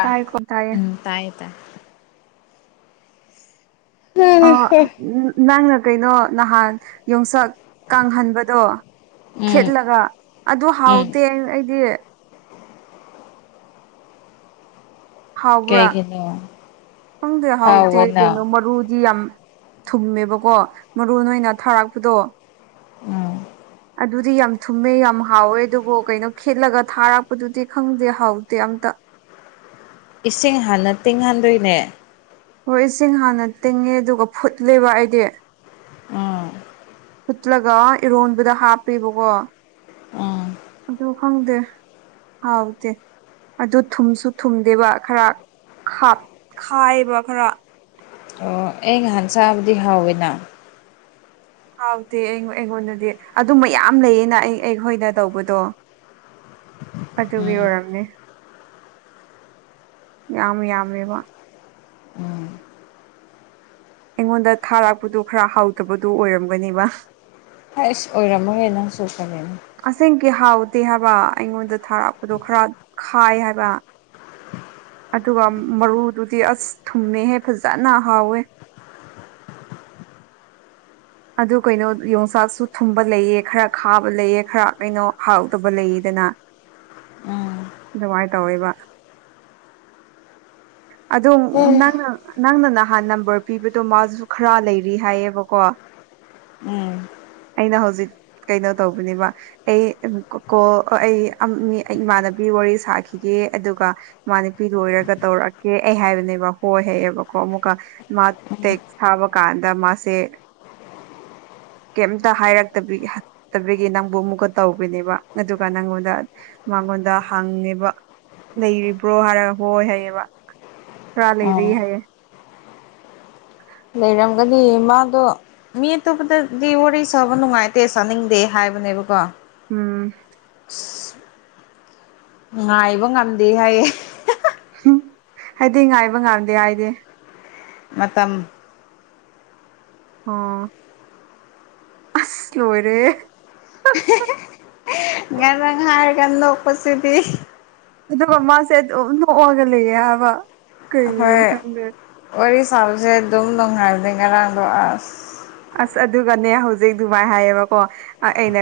ꯇꯥꯏꯀꯣ ꯇꯥꯏꯌꯦ ꯎꯝ ꯇꯥꯏ ꯇꯥꯏ ꯇꯥꯏ ꯑꯥ ꯅꯪꯅ ꯀꯩꯅꯣ ꯅꯍꯥꯟ ꯌꯣꯡꯆꯛ ꯀꯪꯍꯟꯕꯗꯣ ꯎꯝ ꯈꯦꯠꯂꯒ ꯑꯗꯨ ꯎꯝ ꯍꯥꯎꯇꯦ ꯑꯩꯗꯤ ꯍꯥꯎꯕ꯭ꯔꯥ ꯀꯩꯒꯤꯅꯣ ꯈꯪꯗꯦ ꯍꯥꯎꯇꯦ ꯀꯩꯅꯣ ꯍꯥꯎꯕꯅ ꯃꯔꯨꯗꯤ ꯌꯥꯝ ꯊꯨꯝꯃꯦꯕꯀꯣ ꯃꯔꯨ ꯑꯣꯏꯅ ꯊꯥꯔꯛꯄꯗꯣ ꯎꯝ ꯑꯗꯨꯗꯤ ꯌꯥꯝ ꯊꯨꯝꯃꯦ ꯌꯥꯝ ꯍꯥꯎꯋꯦ ꯑꯗꯨꯕꯨ ꯀꯩꯅꯣ ꯈꯦꯠꯂꯒ ꯊꯥꯔꯛꯄꯗꯨꯗꯤ ꯈꯪꯗꯦ ꯍꯥꯎꯇꯦ ꯑꯝꯇ ꯏꯁꯤꯡ ꯍꯥꯟꯅ ꯇꯤꯡꯍꯟꯗꯣꯏꯅꯦ ꯍꯣꯏ ꯏꯁꯤꯡ ꯍꯥꯟꯅ ꯇꯤꯡꯉꯦ ꯑꯗꯨꯒ ꯐꯨꯠꯂꯦꯕ ꯑꯩꯗꯤ ꯎꯝ ꯐꯨꯠꯂꯒ ꯏꯔꯣꯟꯕꯗ ꯍꯥꯞꯄꯦꯕꯀꯣ ꯎꯝ ꯑꯗꯣ ꯈꯪꯗꯦ ꯍꯥꯎꯇꯦ ꯑꯗꯨ ꯊꯨꯝꯁꯨ ꯊꯨꯝꯗꯦꯕ ꯈꯔ ꯈꯥꯏꯌꯦꯕ ꯈꯔ ꯑꯣ ꯑꯩ ꯉꯍꯥꯟꯆꯥꯕꯗꯤ ꯍꯥꯎꯋꯦꯅ ꯍꯥꯎꯇꯦ ꯑꯩ ꯑꯩꯉꯣꯟꯗꯗꯤ ꯑꯗꯨꯝꯕ ꯌꯥꯝ ꯂꯩꯌꯦꯅ ꯑꯩ ꯑꯩꯈꯣꯏꯗ ꯇꯧꯕꯗꯣ ꯑꯗꯨꯒꯤ ꯎꯝ ꯑꯣꯏꯔꯝꯅꯤ ꯌꯥꯝ ꯌꯥꯝꯃꯦꯕ ꯎꯝ ꯑꯩꯉꯣꯟꯗ ꯊꯥꯔꯥꯛꯄꯗꯨ ꯈꯔ ꯍꯥꯎꯇꯥꯕꯗꯨ ꯑꯣꯏꯔꯝꯒꯅꯦꯕ ꯑꯁ ꯑꯣꯏꯔꯝꯃꯒꯦ ꯅꯪꯁꯨ ꯈꯪꯌꯦꯅꯦ ꯑꯁꯦꯡ ꯀꯤ ꯍꯥꯎꯇꯦ ꯍꯥꯏꯕ ꯑꯩꯉꯣꯟꯗ ꯊꯥꯔꯛꯄꯗꯣ ꯈꯔ ꯈꯥꯏ ꯍꯥꯏꯕ ꯑꯗꯨꯒ ꯃꯔꯨꯗꯨꯗꯤ ꯑꯁ ꯊꯨꯝꯃꯦꯍꯦ ꯐꯖꯅ ꯍꯥꯎꯋꯦ ꯑꯗꯨ ꯀꯩꯅꯣ ꯌꯣꯡꯆꯥꯛꯁꯨ ꯊꯨꯝꯕ ꯂꯩꯑꯦ ꯈꯔ ꯈꯥꯕ ꯂꯩꯑꯦ ꯈꯔ ꯀꯩꯅꯣ ꯍꯥꯎꯗꯕ ꯂꯩꯗꯅ ꯎꯝ ꯑꯗꯨꯃꯥꯏ ꯇꯧꯋꯦꯕ ꯑꯗꯨꯝ ꯎꯝ ꯅꯪꯅ ꯅꯪꯅ ꯅꯍꯥꯟ ꯅꯝꯕꯔ ꯄꯤꯕꯗꯣ ꯃꯥꯁꯨ ꯈꯔ ꯂꯩꯔꯤ ꯍꯥꯏꯌꯦꯕꯀꯣ ꯎꯝ ꯑꯩꯅ ꯍꯧꯖꯤꯛ ꯀꯩꯅꯣ ꯇꯧꯕꯅꯦꯕ ꯑꯩ ꯀꯣ ꯑꯩ ꯑꯩ ꯏꯃꯥꯟꯅꯕꯤ ꯋꯥꯔꯤ ꯁꯥꯈꯤꯒꯦ ꯑꯗꯨꯒ ꯃꯥ ꯅꯨꯄꯤ ꯂꯣꯏꯔꯒ ꯇꯧꯔꯛꯀꯦ ꯑꯩ ꯍꯥꯏꯕꯅꯦꯕ ꯍꯣꯏ ꯍꯥꯏꯑꯦꯕꯀꯣ ꯑꯃꯨꯛꯀ ꯃꯥ ꯇꯦꯛ ꯊꯥꯕ ꯀꯥꯟꯗ ꯃꯥꯁꯦ ꯀꯩꯝꯇ ꯍꯥꯏꯔꯛꯇꯛꯇꯕꯤꯒꯤ ꯅꯪꯕꯨ ꯑꯃꯨꯛꯀ ꯇꯧꯕꯤꯅꯦꯕ ꯑꯗꯨꯒ ꯅꯪꯉꯣꯟꯗ ꯃꯉꯣꯟꯗ ꯍꯪꯉꯦꯕ ꯂꯩꯔꯤꯕ꯭ꯔꯣ ꯍꯥꯏꯔꯒ ꯍꯣꯏ ꯍꯥꯏꯌꯦꯕ ꯈꯔꯥ ꯂꯩꯔꯤ ꯑꯣ ꯍꯥꯏꯌꯦ ꯂꯩꯔꯝꯒꯅꯤ ꯃꯥꯗꯣ ꯃꯤ ꯑꯇꯣꯞꯄꯗꯗꯤ ꯋꯥꯔꯤ ꯁꯥꯕ ꯅꯨꯡꯉꯥꯏꯇꯦ ꯁꯥꯅꯤꯡꯗꯦ ꯍꯥꯏꯕꯅꯦꯕꯀꯣ ꯎꯝ ꯉꯥꯏꯕ ꯉꯝꯗꯦ ꯍꯥꯏꯌꯦ ꯍꯝ ꯑꯩꯗꯤ ꯉꯥꯏꯕ ꯉꯝꯗꯦ ꯍꯥꯏꯗꯤ ꯃꯇꯝ ꯑꯣ ꯑꯁ ꯂꯣꯏꯔꯦꯍꯦ ꯉꯔꯥꯡ ꯍꯥꯏꯔꯒꯥ ꯅꯣꯛꯄꯁꯤꯗꯤ ꯑꯗꯨꯒ ꯃꯥꯁꯦ ꯑꯗꯨꯝ ꯅꯣꯛꯑꯒ ꯂꯩꯌꯦ ꯍꯥꯏꯕ ꯀꯩꯩꯒꯤꯅꯣ ꯑꯩꯈꯣꯏ ꯈꯪꯗꯦ ꯋꯥꯔꯤ ꯁꯥꯕꯁꯦ ꯑꯗꯨꯝ ꯅꯨꯡꯉꯥꯏꯕꯅꯤ ꯉꯔꯥꯡꯗꯣ ꯑꯁ ꯑꯁ ꯑꯗꯨꯒꯅꯦ ꯍꯧꯖꯤꯛ ꯗꯨꯃꯥꯏ ꯍꯥꯏꯌꯦꯕꯀꯣ ꯑꯩꯅ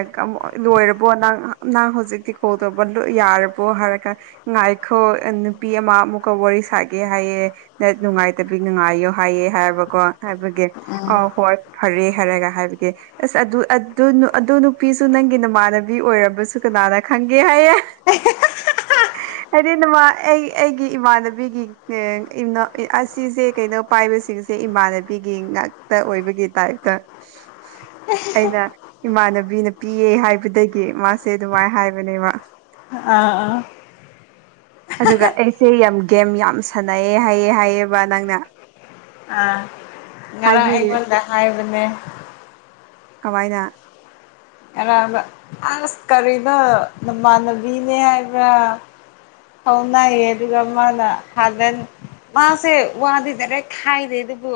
ꯂꯣꯏꯔꯕꯣ ꯅꯪ ꯅꯪ ꯍꯧꯖꯤꯛꯇꯤ ꯀꯣꯜ ꯇꯧꯕꯥ ꯂꯣꯏ ꯌꯥꯔꯕꯣ ꯍꯥꯏꯔꯀꯥꯟ ꯉꯥꯏꯈꯣ ꯅꯨꯄꯤ ꯑꯃ ꯑꯃꯨꯛꯀ ꯋꯥꯔꯤ ꯁꯥꯒꯦ ꯍꯥꯏꯌꯦ ꯅꯦꯠ ꯅꯨꯡꯉꯥꯏꯇꯕꯤ ꯅꯨꯡꯉꯥꯏꯌꯣ ꯍꯥꯏꯌꯦ ꯍꯥꯏꯕꯀꯣ ꯍꯥꯏꯕꯒꯤ ꯑ ꯍꯣꯏ ꯐꯔꯦ ꯍꯥꯔꯒ ꯍꯥꯏꯕꯒꯤ ꯑꯁ ꯑꯗꯨ ꯑꯗꯨ ꯅꯨꯄꯤꯁꯨ ꯅꯪꯒꯤ ꯅꯃꯥꯟꯅꯕꯤ ꯑꯣꯏꯔꯕꯁꯨ ꯀꯅꯥꯅ ꯈꯪꯒꯦ ꯍꯥꯏꯌꯦ [unintelligible] ꯑꯩꯗꯤ ꯅꯃꯥꯟ ꯑꯩ ꯑꯩꯒꯤ ꯏꯃꯥꯟꯅꯕꯤꯒꯤ ꯑꯁꯤꯁꯦ ꯀꯩꯅꯣ ꯄꯥꯏꯕꯁꯤꯡꯁꯦ ꯏꯃꯥꯟꯅꯕꯤꯒꯤ ꯉꯥꯛꯇ ꯑꯣꯏꯕꯒꯤ ꯇꯥꯏꯞꯇ ꯎ [inaudible] ꯑꯩꯅ ꯏꯃꯥꯟꯅꯕꯤꯅ ꯄꯤꯌꯦ ꯍꯥꯏꯕꯗꯒꯤ ꯃꯥꯁꯦ ꯑꯗꯨꯃꯥꯏꯅ ꯍꯥꯏꯕꯅꯦꯕ ꯑꯥ ꯑꯥ [inaudible] ꯑꯗꯨꯒ ꯑꯩꯁꯦ ꯌꯥꯝ ꯒꯦꯝ ꯌꯥꯝ ꯁꯥꯟꯅꯩꯑꯦ ꯍꯥꯏꯑꯦ ꯍꯥꯏꯑꯦꯕ ꯅꯪꯅ ꯑꯥ ꯉꯥꯔꯥꯡ ꯍꯥꯏꯕꯤꯔ ꯑꯩꯉꯣꯟꯗꯥ ꯍꯥꯥꯢꯕꯅꯦ ꯀꯃꯥꯏꯅ ꯉꯔꯥꯡꯗꯣ ꯑꯁ ꯀꯔꯤꯅꯣ ꯅꯃꯥꯟꯅꯕꯤꯅꯦ ꯍꯥꯏꯕ꯭ꯔꯥ ꯐꯥꯎꯅꯩꯌꯦ ꯗꯨꯒ ꯃꯥꯅ ꯊꯥꯒꯟ ꯃꯥꯁꯦ ꯋꯥꯗꯤ ꯗꯤꯔꯦꯛ ꯈꯥꯏꯗꯦ ꯑꯗꯨꯕꯨ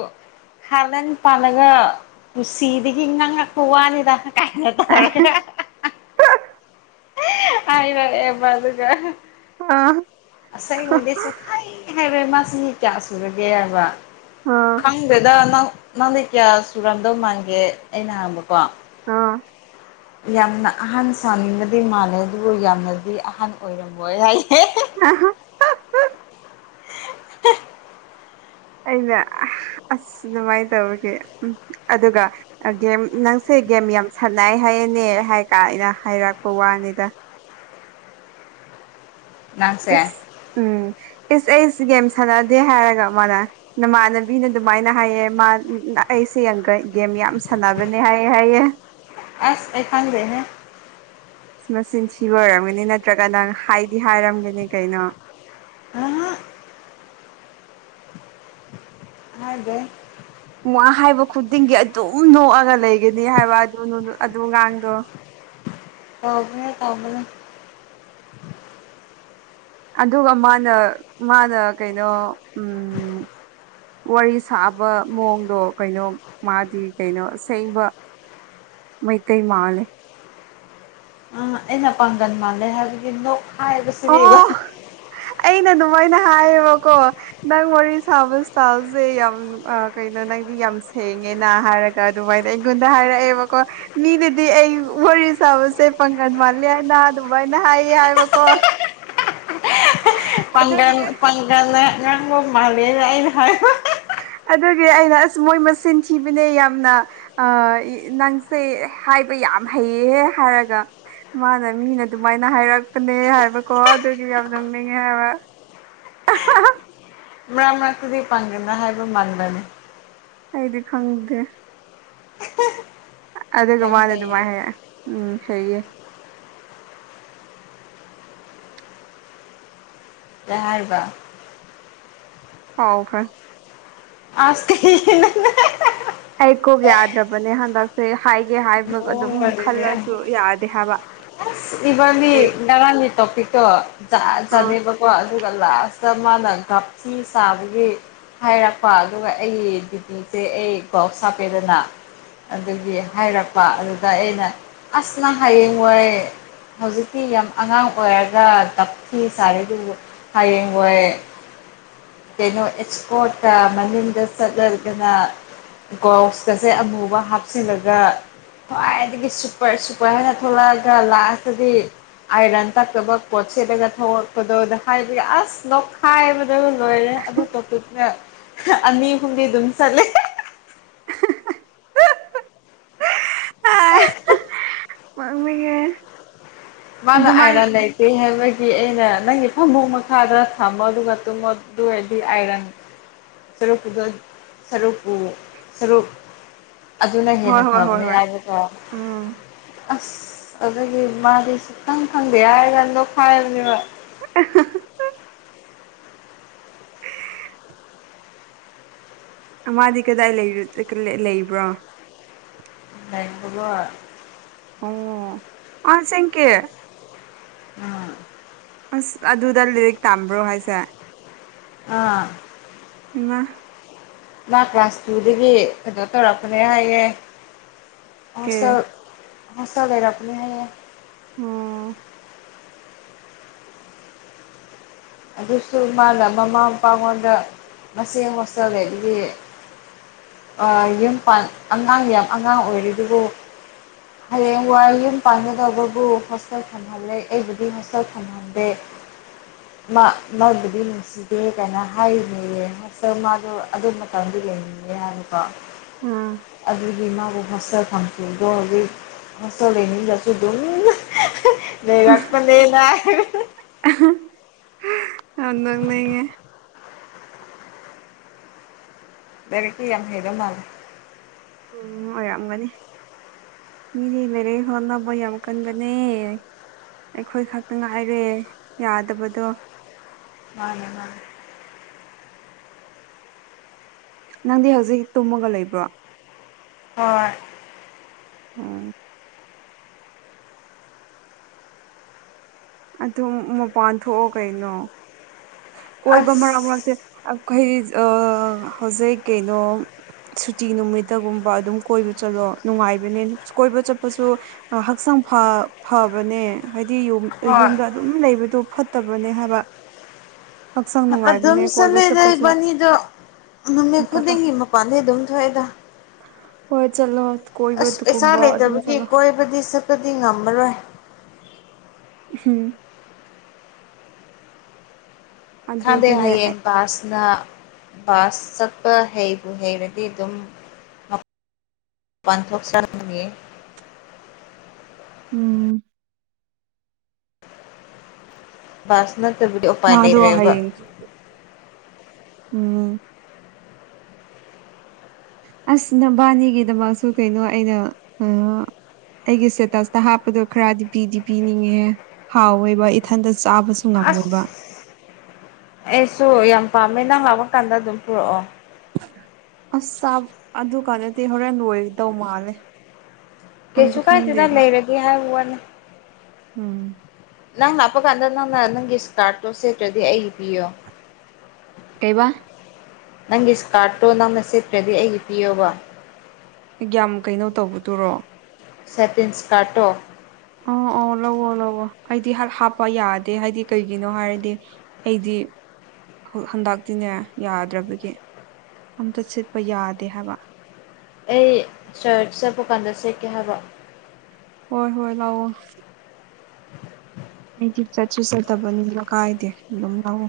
ꯍꯥꯥ ꯅꯪ ꯄꯥꯜꯂꯒ ꯎꯁꯤꯗꯒꯤ ꯉꯥꯡꯉꯛꯄ ꯋꯥꯅꯤꯗ ꯀꯥꯏꯅ ꯇꯧꯔꯒ ꯍꯥꯏꯔꯛ ꯑꯦꯕ ꯑꯗꯨꯒ ꯑꯥ ꯑꯁꯦꯡꯕꯒꯤꯁꯨ ꯍꯩ ꯍꯥꯏꯔꯦ ꯃꯥꯁꯤ ꯆꯍꯤ ꯀꯌꯥ ꯁꯨꯔꯒꯦ ꯍꯥꯏꯕ ꯑꯥ ꯈꯪꯗꯦꯗ ꯅꯪ ꯅꯪꯗꯤ ꯀꯌꯥ ꯁꯨꯔꯝꯗꯧ ꯃꯥꯟꯒꯦ ꯑꯩꯅ ꯍꯪꯕꯀꯣ ꯑꯥ ꯌꯥꯝꯅ ꯑꯍꯟ ꯁꯥꯥꯟꯅꯤꯡꯕꯗꯤ ꯃꯥꯜꯂꯦ ꯑꯗꯨꯕꯨ ꯌꯥꯝꯅꯗꯤ ꯑꯍꯟ ꯑꯣꯏꯔꯝꯃꯣꯏ ꯍꯥꯏꯌꯦ ꯑ [inaudible] ꯑꯩꯅ ꯑꯁ ꯑꯗꯨꯃꯥꯏꯅ ꯇꯧꯕꯁ ꯑꯗꯨꯒ ꯒꯦꯝ ꯅꯪꯁꯦ ꯒꯦꯝ ꯌꯥꯝ ꯁꯥꯟꯅꯩ ꯍꯥꯏꯌꯦꯅꯦ ꯍꯥꯏ ꯀꯥꯏꯅ ꯍꯥꯏꯔꯛꯄ ꯋꯥꯅꯤꯗ ꯅꯪꯁꯦ ꯏꯁ ꯎꯝ ꯏꯁ ꯑꯩꯁ ꯒꯦꯝ ꯁꯥꯟꯅꯗꯦ ꯍꯥꯏꯔꯒ ꯃꯥꯅ ꯅꯃꯥꯟꯅꯕꯤꯅ ꯑꯗꯨꯃꯥꯏꯅ ꯍꯥꯏꯑꯦ ꯃꯥ ꯑꯩꯁꯦ ꯒꯦꯝ ꯌꯥꯝ ꯁꯥꯟꯅꯕꯅꯦ ꯍꯥꯏꯑꯦ ꯍꯥꯏꯑꯦ ꯑꯁ ꯑꯩꯈꯪꯗꯦꯍꯦ ꯃꯆꯤꯟ ꯊꯤꯕ ꯑꯣꯏꯔꯝꯒꯅꯤ ꯅꯠꯇ꯭ꯔꯒ ꯅꯪ ꯍꯥꯏꯗꯤ ꯍꯥꯏꯔꯝꯒꯅꯤ ꯀꯩꯅꯣ ꯑꯍꯥ ꯍꯥꯏꯗꯦ ꯋꯥ ꯍꯥꯏꯕ ꯈꯨꯗꯤꯡꯒꯤ ꯑꯗꯨꯝ ꯅꯣꯛꯑꯒ ꯂꯩꯒꯅꯤ ꯍꯥꯏꯕ ꯑꯗꯨ ꯑꯗꯨ ꯑꯉꯥꯡꯗꯣ ꯇꯧꯕꯅꯦ ꯇꯧꯕꯅꯦ ꯑꯗꯨꯒ ꯃꯥꯅ ꯃꯥꯅ ꯀꯩꯅꯣ ꯎꯝ ꯋꯥꯔꯤ ꯁꯥꯕ ꯃꯑꯣꯡꯗꯣ ꯀꯩꯅꯣ ꯃꯥꯗꯤ ꯀꯩꯅꯣ ꯑꯁꯦꯡꯕ ꯃꯩꯇꯩ ꯃꯥꯜꯂꯦ ꯏꯟꯅ ꯄꯥꯡꯒꯟ ꯃꯥꯂꯦ ꯍꯥꯏꯕꯒꯤ ꯅꯣꯛ ꯍꯥꯏꯕꯁꯤꯗꯤꯕ ꯑꯣ ꯑꯩꯅ ꯑꯗꯨꯃꯥꯏꯅ ꯍꯥꯏꯌꯦꯕꯀꯣ ꯅꯪ ꯋꯥꯔꯤ ꯁꯥꯕ ꯏꯁꯇꯥꯜꯁꯦ ꯌꯥꯝ ꯀꯩꯅꯣ ꯅꯪꯗꯤ ꯌꯥꯝ ꯁꯦꯡꯉꯦꯅ ꯍꯥꯏꯔꯒ ꯑꯗꯨꯃꯥꯏꯅ ꯑꯩꯉꯣꯟꯗ ꯍꯥꯏꯔꯛꯑꯦꯕꯀꯣ ꯃꯤꯅꯗꯤ ꯑꯩ ꯋꯥꯔꯤ ꯁꯥꯕꯁꯦ ꯄꯪꯒꯟ ꯃꯥꯜꯂꯦ ꯍꯥꯏꯅ ꯑꯗꯨꯃꯥꯏꯅ ꯍꯥꯏꯌꯦ ꯍꯥꯏꯕꯀꯣ ꯄꯒ ꯑꯗꯨꯒꯤ ꯄꯒꯅ ꯉꯥꯡꯕ ꯃꯥꯂ ꯑꯩꯅ ꯍꯥꯏꯕ ꯑꯗꯨꯒꯤ ꯑꯩꯅ ꯑꯁ ꯃꯣꯏ ꯃꯤꯆꯤꯟ ꯊꯤꯕꯅꯦ ꯌꯥꯝꯅ ꯑ ꯅꯪꯁꯦ ꯍꯥꯏꯕ ꯌꯥꯝ ꯍꯩꯌꯦ ꯍꯥꯏꯔꯒ ꯃꯥꯅ ꯃꯤꯅ ꯑꯗꯨꯃꯥꯏꯅ ꯍꯥꯏꯔꯛꯄꯅꯦ ꯍꯥꯏꯕꯀꯣ ꯑꯗꯨꯒꯤ ꯌꯥꯝ ꯅꫭꯛꯅꯤꯡꯉꯦ ꯍꯥꯏꯕ ꯑꯍꯥꯍꯥ ꯃ꯭ꯔꯛ ꯃꯔꯛꯇꯗꯤ ꯄꯥꯡꯒꯜꯅ ꯍꯥꯏꯕ ꯃꯥꯟꯕꯅꯤ ꯑꯩꯗꯤ ꯈꯪꯗꯦ ꯑꯗꯨꯒ ꯌꯥꯝ ꯃꯥꯅ ꯍꯩꯌꯦ ꯑꯗꯨꯃꯥꯏꯅ ꯎꯝ ꯁꯩꯌꯦ ꯍꯔꯔꯕ [inaudible] ꯍꯥꯎ ꯐꯔꯦ [inaudible] ꯑꯁ ꯀꯩꯒꯤꯅꫭꯅꯦ ꯑꯩ ꯀꫭꯛ ꯌꯥꯗꯔꯕꯅꯦ ꯍꯥꯟꯗꯛ ꯍꯥꯏꯒꯦ ꯍꯥꯏꯕ ꯃꯑꯣꯡ ꯑꯗꯨꯝ ꯃꯔꯤꯜ ꯈꯜꯂꯁꯨ ꯌꯥꯗꯦ ꯍꯥꯏꯕ ꯑꯁ ꯑꫯꯕꯅꯤ ꯀꯔꯤ ꯅꯔꯥꯡꯒꯤ ꯇꯣꯄꯤꯛꯇꯣ ꯖꯥꯠ ꯖꯥꯠ ꯑꯥ ꯅꯦꯕꯀꫭ ꯑꯗꯨꯒ ꯂꯥꯁ ꯇ ꯃꯅꯥ ꯒꯥꯞꯊꯤ ꯁꯥꯕꯁꯤ ꯍꯥꯏꯔꯛꯄ ꯑꯗꯨꯒ ꯑꯩ ꯗꯤꯄꯤꯁꯦ ꯑꯩ ꯀꯣꯛ ꯁꯥꯞ ꯍꯥꯄꯦꯗꯅ ꯑꯗꯨꯒꯤ ꯍꯥꯏꯔꯛꯄ ꯑꯗꯨꯗ ꯑꯩꯅ ꯑꯁ ꯅꯪ ꯍꯌꯦꯡꯋꯥꯏ ꯍꯧꯖꯤꯛꯇꯤ ꯌꯥꯝ ꯑꯉꯥꯡ ꯑꯣꯏꯔꯒ ꯇꯞꯈꯤ ꯁꯥꯔꯦ ꯑꯗꯨꯖꯨ ꯍꯌꯦꯡꯋꯥꯏ ꯀꯩꯅꯣ ꯑꯦꯛꯁꯄꯣꯔꯠꯇ ꯃꯅꯤꯡꯗ ꯆꯠꯂꯔꯒꯅ ꯒꯥꯎꯁꯀꯁꯦ ꯑꯃꯨꯕ ꯍꯥꯞꯆꯤꯜꯂꯒ ꯈ꯭ꯋꯥꯏꯗꯒꯤ ꯁꯨꯄꯔ ꯁꯨꯄꯔ ꯍꯥꯏꯅ ꯊꯣꯛꯂꯛꯑꯒ ꯂꯥꯁꯇꯗꯤ ꯑꯩꯅ ꯇꯛꯇꯕ ꯄꯣꯖ ꯁꯦꯠꯂꯒ ꯊꫭꯛꯂꯛ ꯄꯗꫭ ꯍꯥꯏꯗꯤ ꯑꯥꯁ ꯅꫭꯛꯈꯥꯏꯕꯗꫭ ꯂꯣꯏꯔꯦ ꯑꯗꯨ ꯄꯣꯠꯇꯨꯅ ꯑꯅꯤ ꯍꯨꯝꯗꯤ ꯑꯗꯨꯝ ꯆꯠꯂꯦ [unintelligible] ꯅꫭꯛꯅꯤꯡ ꯉꯦꯍꯦ ꯃꯥꯅ ꯑꯥꯏꯔ ꯂꯩ ꯀꯩ ꯍꯥꯏꯕꯒꯤ ꯑꯩꯅ ꯅꯪꯒꯤ ꯐꯝꯕꯣꯛ ꯃꯈꯥꯗ ꯊꯝꯃꯣ ꯑꯗꯨꯒ ꯇꯨꯝꯃꯣ ꯑꯗꯨꯒꯔꯗꯤ ꯑꯥꯏꯔꯟ [inaudible] ꯑꯗꯨꯅ ꯍꯣꯏ ꯍꯦꯟꯅ ꯍꯣꯏ ꯍꯣꯏ ꯐꯕꯅꯤ ꯍꯣꯏ ꯍꯥꯏꯕꯀꫭ ꯎꯝ ꯑꯁ ꯑꯗꯨꯗꯒꯤ ꯃꯥꯗꯤ ꯁꯨꯡꯈꯡ ꯈꯪꯗꯦ ꯍꯥꯏꯔꯅꯗꯣꯛꯈꯥꯏꯕꯅꯦꯕ [unintelligible] ꯃꯥꯗꯤ ꯀꯗꯥꯏ ꯂꯩꯕ꯭ꯔꯣ ꯂꯩꯏꯕꯕ ꯑꯁꯦꯡꯀꯤ ꯎꯝ ꯑꯁ ꯑꯗꯨꯗ ꯂꯤꯔꯤꯛ ꯇꯥꯝꯕ꯭ꯔꯣ ꯍꯥꯏꯁꯦ ꯑꯥ ꯏꯉꯥ ꯃꯥ ꯀ꯭ꯂꯥꯁ ꯇꯨꯗꯒꯤ ꯀꯩꯅꯣ ꯇꯧꯔꯛꯄꯅꯦ ꯍꯥꯏꯌꯦꯦ ꯑ ꯀꯦ ꯁꯔ ꯍꯁꯒꯔ ꯄꯨꯅꯤ ꯍꯥꯏ ꯑꯣ ꯑꯗꯨꯁꯨ ꯃꯥꯅ ꯃꯃꯥ ꯃꯄꯥꯉꯣꯟꯗ ꯃꯆꯦ ꯃꯆꯟ ꯂꯩꯕꯒꯤ ꯌꯨꯝ ꯄꯥꯟ ꯑꯉꯥꯡ ꯌꯥꯝ ꯑꯉꯥꯡ ꯑꯣꯏꯔꯤ ꯑꯗꯨꯕꯨ ꯍꯌꯦꯡ ꯋꯥꯔꯤ ꯌꯨꯝ ꯄꯥꯟꯒꯗꯕꯕꯨ ꯍꯣꯁꯦꯜ ꯊꯝ ꯝꯍꯂꯦ ꯑꯩꯕꯨꯗꯤ ꯃꯁꯛ ꯐꯝꯍꯟꯗꯦ ꯃꯥꯕꯨꯗꯤ ꯅꯨꯡꯁꯤꯗꯦ ꯀꯥꯏꯅ ꯍꯥꯏꯅꯦꯌꯦ ꯑꯔ ꯃꯥꯗꯣ ꯑꯗꯨ ꯃꯇꯝꯗ ꯌꯦꯡꯅꯤꯡꯉꯦ ꯍꯥꯏꯅꯀꯣ ꯎꯝ ꯑꯗꯨꯗꯤ ꯃꯥꯕꯨ ꯐꯁꯆ ꯐꯪꯈꯤ ꯑꯗꯣ ꯍꯧꯖꯤꯛ ꯍꯁ ꯂꯩꯅꯤ ꯅꯁꯨ ꯑꯗꯨꯝ ꯂꯩꯔꯥꯛ ꯄ ꯂꯩꯅ ꯑꯗ ꯂꯩꯉꯦ ꯕꯔ ꯀ ꯌꯥꯝ ꯍꯗ ꯃꯥ ꯎꯝ ꯑꯣꯏꯔꯝꯝꯒꯅꯤ ꯃꯤꯗꯤ ꯂꯩꯔꯦ ꯍꯣꯠꯅꯕ ꯌꯥꯝ ꯀꯟꯕꯅꯦ ꯑꯩꯈꯣꯏ ꯈꯛꯇ ꯉꯥꯏꯔꯦ ꯌꯥꯗꯕꯗꯣ ꯃꯥꯅꯦ ꯃꯥ ꯅꯪꯗꯤ ꯍꯧꯖꯤꯛ ꯇꯨꯝꯃꯒ ꯂꯩꯕ꯭ꯔꯣ ꯍꯣꯏ ꯑꯣ ꯑꯗꯨꯝ ꯃꯄꯥꯟ ꯊꯣꯛꯑꯣ ꯀꯩꯅꯣ ꯀꯣꯏꯕ ꯃꯔꯛ ꯃꯔꯛꯇꯦ ꯑꯁ ꯑꯩꯈꯣꯏ ꯍꯧꯖꯤꯛ ꯀꯩꯅꯣ ꯁꯨꯇꯤ ꯅꯨꯃꯤꯠꯇꯒꯨꯝꯕ ꯑꯗꯨꯝ ꯀꯣꯏꯕ ꯆꯠꯂꯣ ꯅꯨꯡꯉꯥꯏꯕꯅꯦ ꯀꯣꯏꯕ ꯆꯠꯄꯁꯨ ꯍꯛꯆꯥꯡ ꯐꯕꯅꯦ ꯍꯥꯏꯗꯤ ꯌ ꯍꯣꯏ ꯌꯨꯝꯗ ꯑꯗꯨꯝ ꯂꯩꯕꯗꯣ ꯐꯠꯇꯕꯅꯦ ꯍꯥꯏꯕ ꯍꯛꯆꯥꯡ ꯑꯗꯨꯝ ꯅꯨꯡꯉꯥꯏꯕꯅꯦ ꯀꯣꯏꯕ ꯆꯠꯂ ꯆꯠꯄꯁꯨ ꯂꯩꯕꯥꯅꯤꯗꯣ ꯅꯨꯃꯤꯠ ꯆꯠꯂꯣ ꯈꯨꯗꯤꯡꯒꯤ ꯃꯄꯥꯟꯗꯒꯤꯩ ꯑꯗꯨꯝ ꯊꯣꯛꯑꯦꯗ ꯍꯣꯏ ꯆꯠꯂꯣ ꯀꯣꯏꯕꯗꯨꯨꯀꯨꯝꯕ ꯑꯗꯨꯝ ꯆꯠꯂꯣ ꯍꯥꯏꯕꯗꯤ ꯁꯛꯄꯗꯤ ꯉꯝꯃꯔꯣꯏ ꯍꯝ ꯈꯪꯗꯩ ꯑꯗꯨꯗꯤꯅꯦ ꯍꯌꯦꯡ ꯕꯥꯁꯅ ꯕꯥꯁ ꯆꯠꯄ ꯍꯩꯕꯨ ꯍꯩꯔꯗꯤ ꯑꯗꯨꯝ ꯄꯥꯟꯊꯣꯛ ꯁꯥꯟꯅꯤ ꯎꯝ ꯕꯥꯁꯅꯕ ꯃꯥꯗꯣ ꯑꯣꯄꯥꯟꯅꯔꯦꯕ ꯍꯌꯦꯡ ꯎꯝ ꯑꯁ ꯅꯕꯥꯅꯤꯒꯤꯗꯃꯛꯁꯨ ꯀꯩꯅꯣ ꯑꯩꯅ ꯑꯩꯒꯤ ꯁꯇꯦꯇꯁꯇ ꯍꯥꯞꯄꯗꯣ ꯈꯔꯗꯤ ꯄꯤꯗꯤ ꯄꯤꯅꯤꯡꯉꯦ ꯍꯥꯎꯋꯦꯕ ꯏꯊꯟꯇ ꯆꯥꯕꯁꯨ ꯑꯁ ꯉꯝꯃꯣꯏꯕ ꯑꯩꯁꯨ ꯌꯥꯝ ꯄꯥꯝꯃꯦ ꯅꯍꯪ ꯂꯥꯛꯄ ꯀꯥꯟꯗ ꯑꯗꯨꯝ ꯄꯨꯔꯛꯑꯣ ꯑꯁ ꯑꯗꯨ ꯀꯥꯟꯅꯗꯤ ꯍꯣꯔꯦꯟ ꯂꯣꯏꯗꯧ ꯃꯥꯜꯂꯦ ꯈꯪꯗꯤ ꯀꯩꯁꯨ ꯀꯥꯏꯗꯗ ꯈꯪꯗꯦꯕ ꯂꯩꯔꯒꯦ ꯍꯥꯏꯕ ꯋꯥꯠꯅꯤ ꯎꯝ ꯅꯪ ꯂꯥꯛꯄ ꯀꯥꯟꯗ ꯅꯪꯅ ꯅꯪꯒꯤ ꯏꯁꯀꯥꯔꯠꯇꯣ ꯁꯦꯠꯇ꯭ꯔꯗꯤ ꯑꯩ ꯄꯤꯌꯣ ꯀꯩꯕ ꯅꯪꯒꯤ ꯏꯁ ꯀꯥꯔꯠꯇꯣ ꯅꯪꯅ ꯁꯦꯠꯠꯇ꯭ꯔꯗꯤ ꯑꯩꯒꯤ ꯄꯤꯌꯣꯕ ꯒ꯭ꯌꯥꯝ ꯀꯩꯅꯣ ꯇꯧꯕꯗꯨꯔꯣ ꯁꯦꯇꯤꯟꯁꯀꯥꯇꯣ ꯑ ꯑꯣ ꯂꯧꯑꯣ ꯂꯧꯑꯣ ꯍꯥꯏꯗꯤ ꯍꯥꯞꯄ ꯌꯥꯗꯦ ꯍꯥꯏꯗꯤ ꯀꯩꯒꯤꯅꯣ ꯍꯥꯏꯔꯗꯤ ꯑꯩꯗꯤ ꯍꯟꯗꯛꯇꯤꯅꯦ ꯌꯥꯗ꯭ꯔꯕꯒꯤ ꯑꯝꯇ ꯁꯤꯠꯄ ꯌꯥꯗꯦ ꯍꯥꯏꯕ ꯑꯩ ꯆꯔꯆ ꯆꯠꯄꯀꯥꯟꯗ ꯁꯦꯠꯀꯦ ꯍꯥꯏꯕ ꯍꯣꯏ ꯍꯣꯏ ꯂꯥꯛꯑꯣ [inaudible] ꯑꯩꯗꯤ ꯆꯠꯁꯨ ꯆꯠꯇꯕꯅꯤꯅ ꯀꯥꯏꯗꯦ ꯑꯗꯨꯝ ꯂꯧꯑꯣ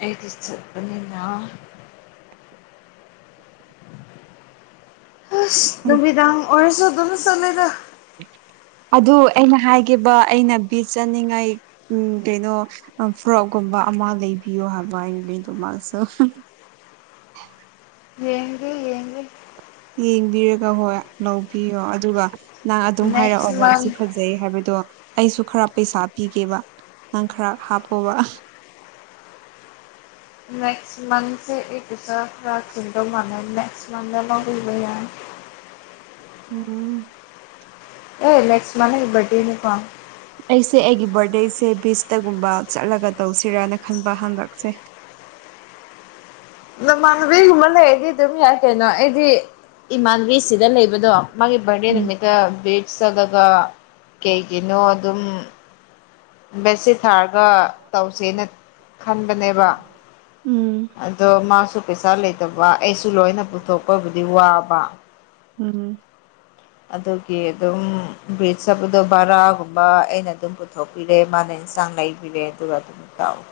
ꯑꯩꯗꯤ ꯆꯄꯅꯤꯅ ꯀꯩ ꯅꯨꯃꯤꯗꯥꯡ ꯑꯣꯏꯔꯁꯨ ꯑꯗꯨꯅ ꯆꯠꯂꯦꯗ ꯑꯗꯨ ꯑꯩꯅ ꯍꯥꯏꯈꯤꯕ ꯑꯩꯅ ꯕꯤ ꯆꯠꯅꯤꯡꯉꯥꯏ ꯎꯝ ꯀꯩꯅꯣ ꯐ꯭ꯔꯣꯛꯀꯨꯝꯕ ꯑꯃ ꯂꯩꯕꯤꯌꯣ ꯍꯥꯏꯕ ꯑꯩ ꯃꯤꯗꯨꯃꯁꯨ ꯌꯦꯡꯗꯤ ꯌꯦꯡ ꯌꯦꯡꯕꯤꯔꯒ ꯍꯣꯏ ꯂꯧꯕꯤꯌꯣ ꯑꯗꯨꯒ ꯅꯪ ꯑꯗꯨꯝ ꯅꯦꯛꯁ ꯍꯥꯏꯔꯛꯑꯕ ꯃꯟ ꯁꯤ ꯐ ꯑꯗꯩ ꯍꯥꯏꯕꯗꯣ ꯑꯩꯁꯨ ꯈꯔ ꯄꯩꯁꯥ ꯄꯤꯒꯦꯕ ꯅꯪ ꯈꯔ ꯍꯥꯞꯄꯣꯕ ꯅꯦꯛꯁ ꯃꯥꯟꯊꯁꯦ ꯑꯦꯀꯆꯥꯥ ꯐꯥ ꯈꯟꯗꯧ ꯃꯥꯅꯦ ꯅꯦꯛꯁ ꯃꯥꯟꯊ ꯂꯥꯎꯒꯕꯏ ꯎꯝ ꯑꯦ ꯂꯦꯛꯁꯃꯕꯥꯦ ꯅꯪꯒꯤ ꯕꯥꯔꯗꯌꯦ ꯅꯤꯀꯣ꯫ ꯑꯩꯁꯦ ꯑꯩꯒꯤ ꯕꯥꯔꯗꯦꯁꯦ ꯕꯤꯁꯇꯒꯨꯝꯕ ꯆꯠꯂꯒ ꯇꯧꯁꯤꯔꯅ ꯈꯟꯕ ꯍꯪꯗꯛꯁꯦ ꯅꯃꯥꯟꯅꯕꯤꯒꯨꯝꯕ ꯂꯩꯔꯗꯤ ꯑꯗꯨꯝ ꯌꯥꯏ ꯀꯩꯅꯣ ꯑꯩꯗꯤ ꯏꯃꯥꯟꯕꯤꯁꯤꯗ ꯂꯩꯕꯗꯣ ꯃꯥꯒꯤ ꯕꯥꯔꯗꯦ ꯎꯝ ꯅꯨꯃꯤꯠꯇ ꯕꯤꯠꯁ ꯆꯠꯂꯒ ꯀꯩꯒꯤꯅꯣ ꯑꯗꯨꯝ ꯚꯦꯁꯁꯦ ꯊꯥꯔꯒ ꯇꯧꯁꯦꯅ ꯈꯟꯕꯅꯦꯕ ꯎꯝ ꯑꯗꯣ ꯃꯥꯁꯨ ꯄꯩꯁꯥ ꯂꯩꯇꯕ ꯑꯩꯁꯨ ꯂꯣꯏꯅ ꯄꯨꯊꯣꯛꯄꯕꯨꯗꯤ ꯋꯥꯕ ꯎꯝ ꯑꯗꯨꯒꯤ ꯑꯗꯨꯝ ꯕ꯭ꯔꯤꯖꯞꯗꯣ ꯕꯔꯥꯒꯨꯝꯕ ꯑꯩꯅ ꯑꯗꯨꯝ ꯄꯨꯊꯣꯛꯄꯤꯔꯦ ꯃꯥꯅ ꯏꯟꯁꯥꯡ ꯂꯩꯕꯤꯔꯦ ꯑꯗꯨꯒ ꯑꯗꯨꯝ ꯇꯥꯎꯑꯣ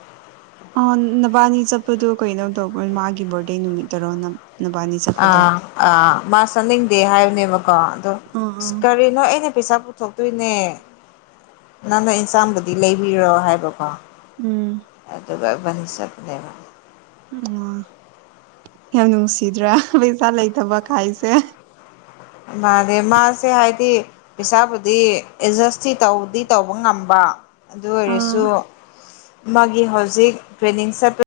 ꯑꯥ ꯅꯕꯥꯅꯤ ꯆꯠꯄꯗꯣ ꯀꯩꯅꯣ ꯇꯧꯕ ꯃꯥꯒꯤ ꯕꯔꯗꯦ ꯅꯨꯃꯤꯠꯇꯔꯣ ꯅ ꯅꯕꯥꯅꯤ ꯆ ꯑꯥ ꯑꯥ ꯃꯥ ꯆꯠꯅꯤꯡꯗꯦ ꯍꯥꯏꯕꯅꯦꯕꯀꯣ ꯑꯗꯣ ꯑꯥ ꯑꯥ ꯀꯔꯤꯅꯣ ꯑꯩꯅ ꯄꯩꯁꯥ ꯄꯨ ꯊꯣꯛꯇꯣꯏꯅꯦ ꯅꯪꯅ ꯏꯟꯁꯥꯡꯕꯨꯗꯤ ꯂꯩꯕꯤꯔꯣ ꯍꯥꯏꯕꯀꯣ ꯎꯝ ꯑꯗꯨꯒ ꯏꯕꯥꯅꯤ ꯆꯠꯄꯅꯦꯕ ꯑꯣ ꯌꯥꯝ ꯅꯨꯡꯁꯤꯗ꯭ꯔꯥ ꯕꯣꯏꯐꯥ ꯂꯩꯇꯕ ꯀꯥꯏꯁꯦ ꯃꯥꯅꯦ ꯃꯥꯁꯦ ꯍꯥꯏꯗꯤ ꯄꯩꯁꯥꯕꯨꯗꯤ ꯑꯦꯗꯖꯁꯇꯤ ꯇꯧꯗꯤ ꯇꯧꯕ ꯉꯝꯕ ꯑꯗꯨ ꯑꯥ ꯑꯣꯏꯔꯁꯨ ꯃꯥꯒꯤ ꯍꯧꯖꯤꯛ ꯇ꯭ꯔꯦꯅꯤꯡ ꯆꯠꯄ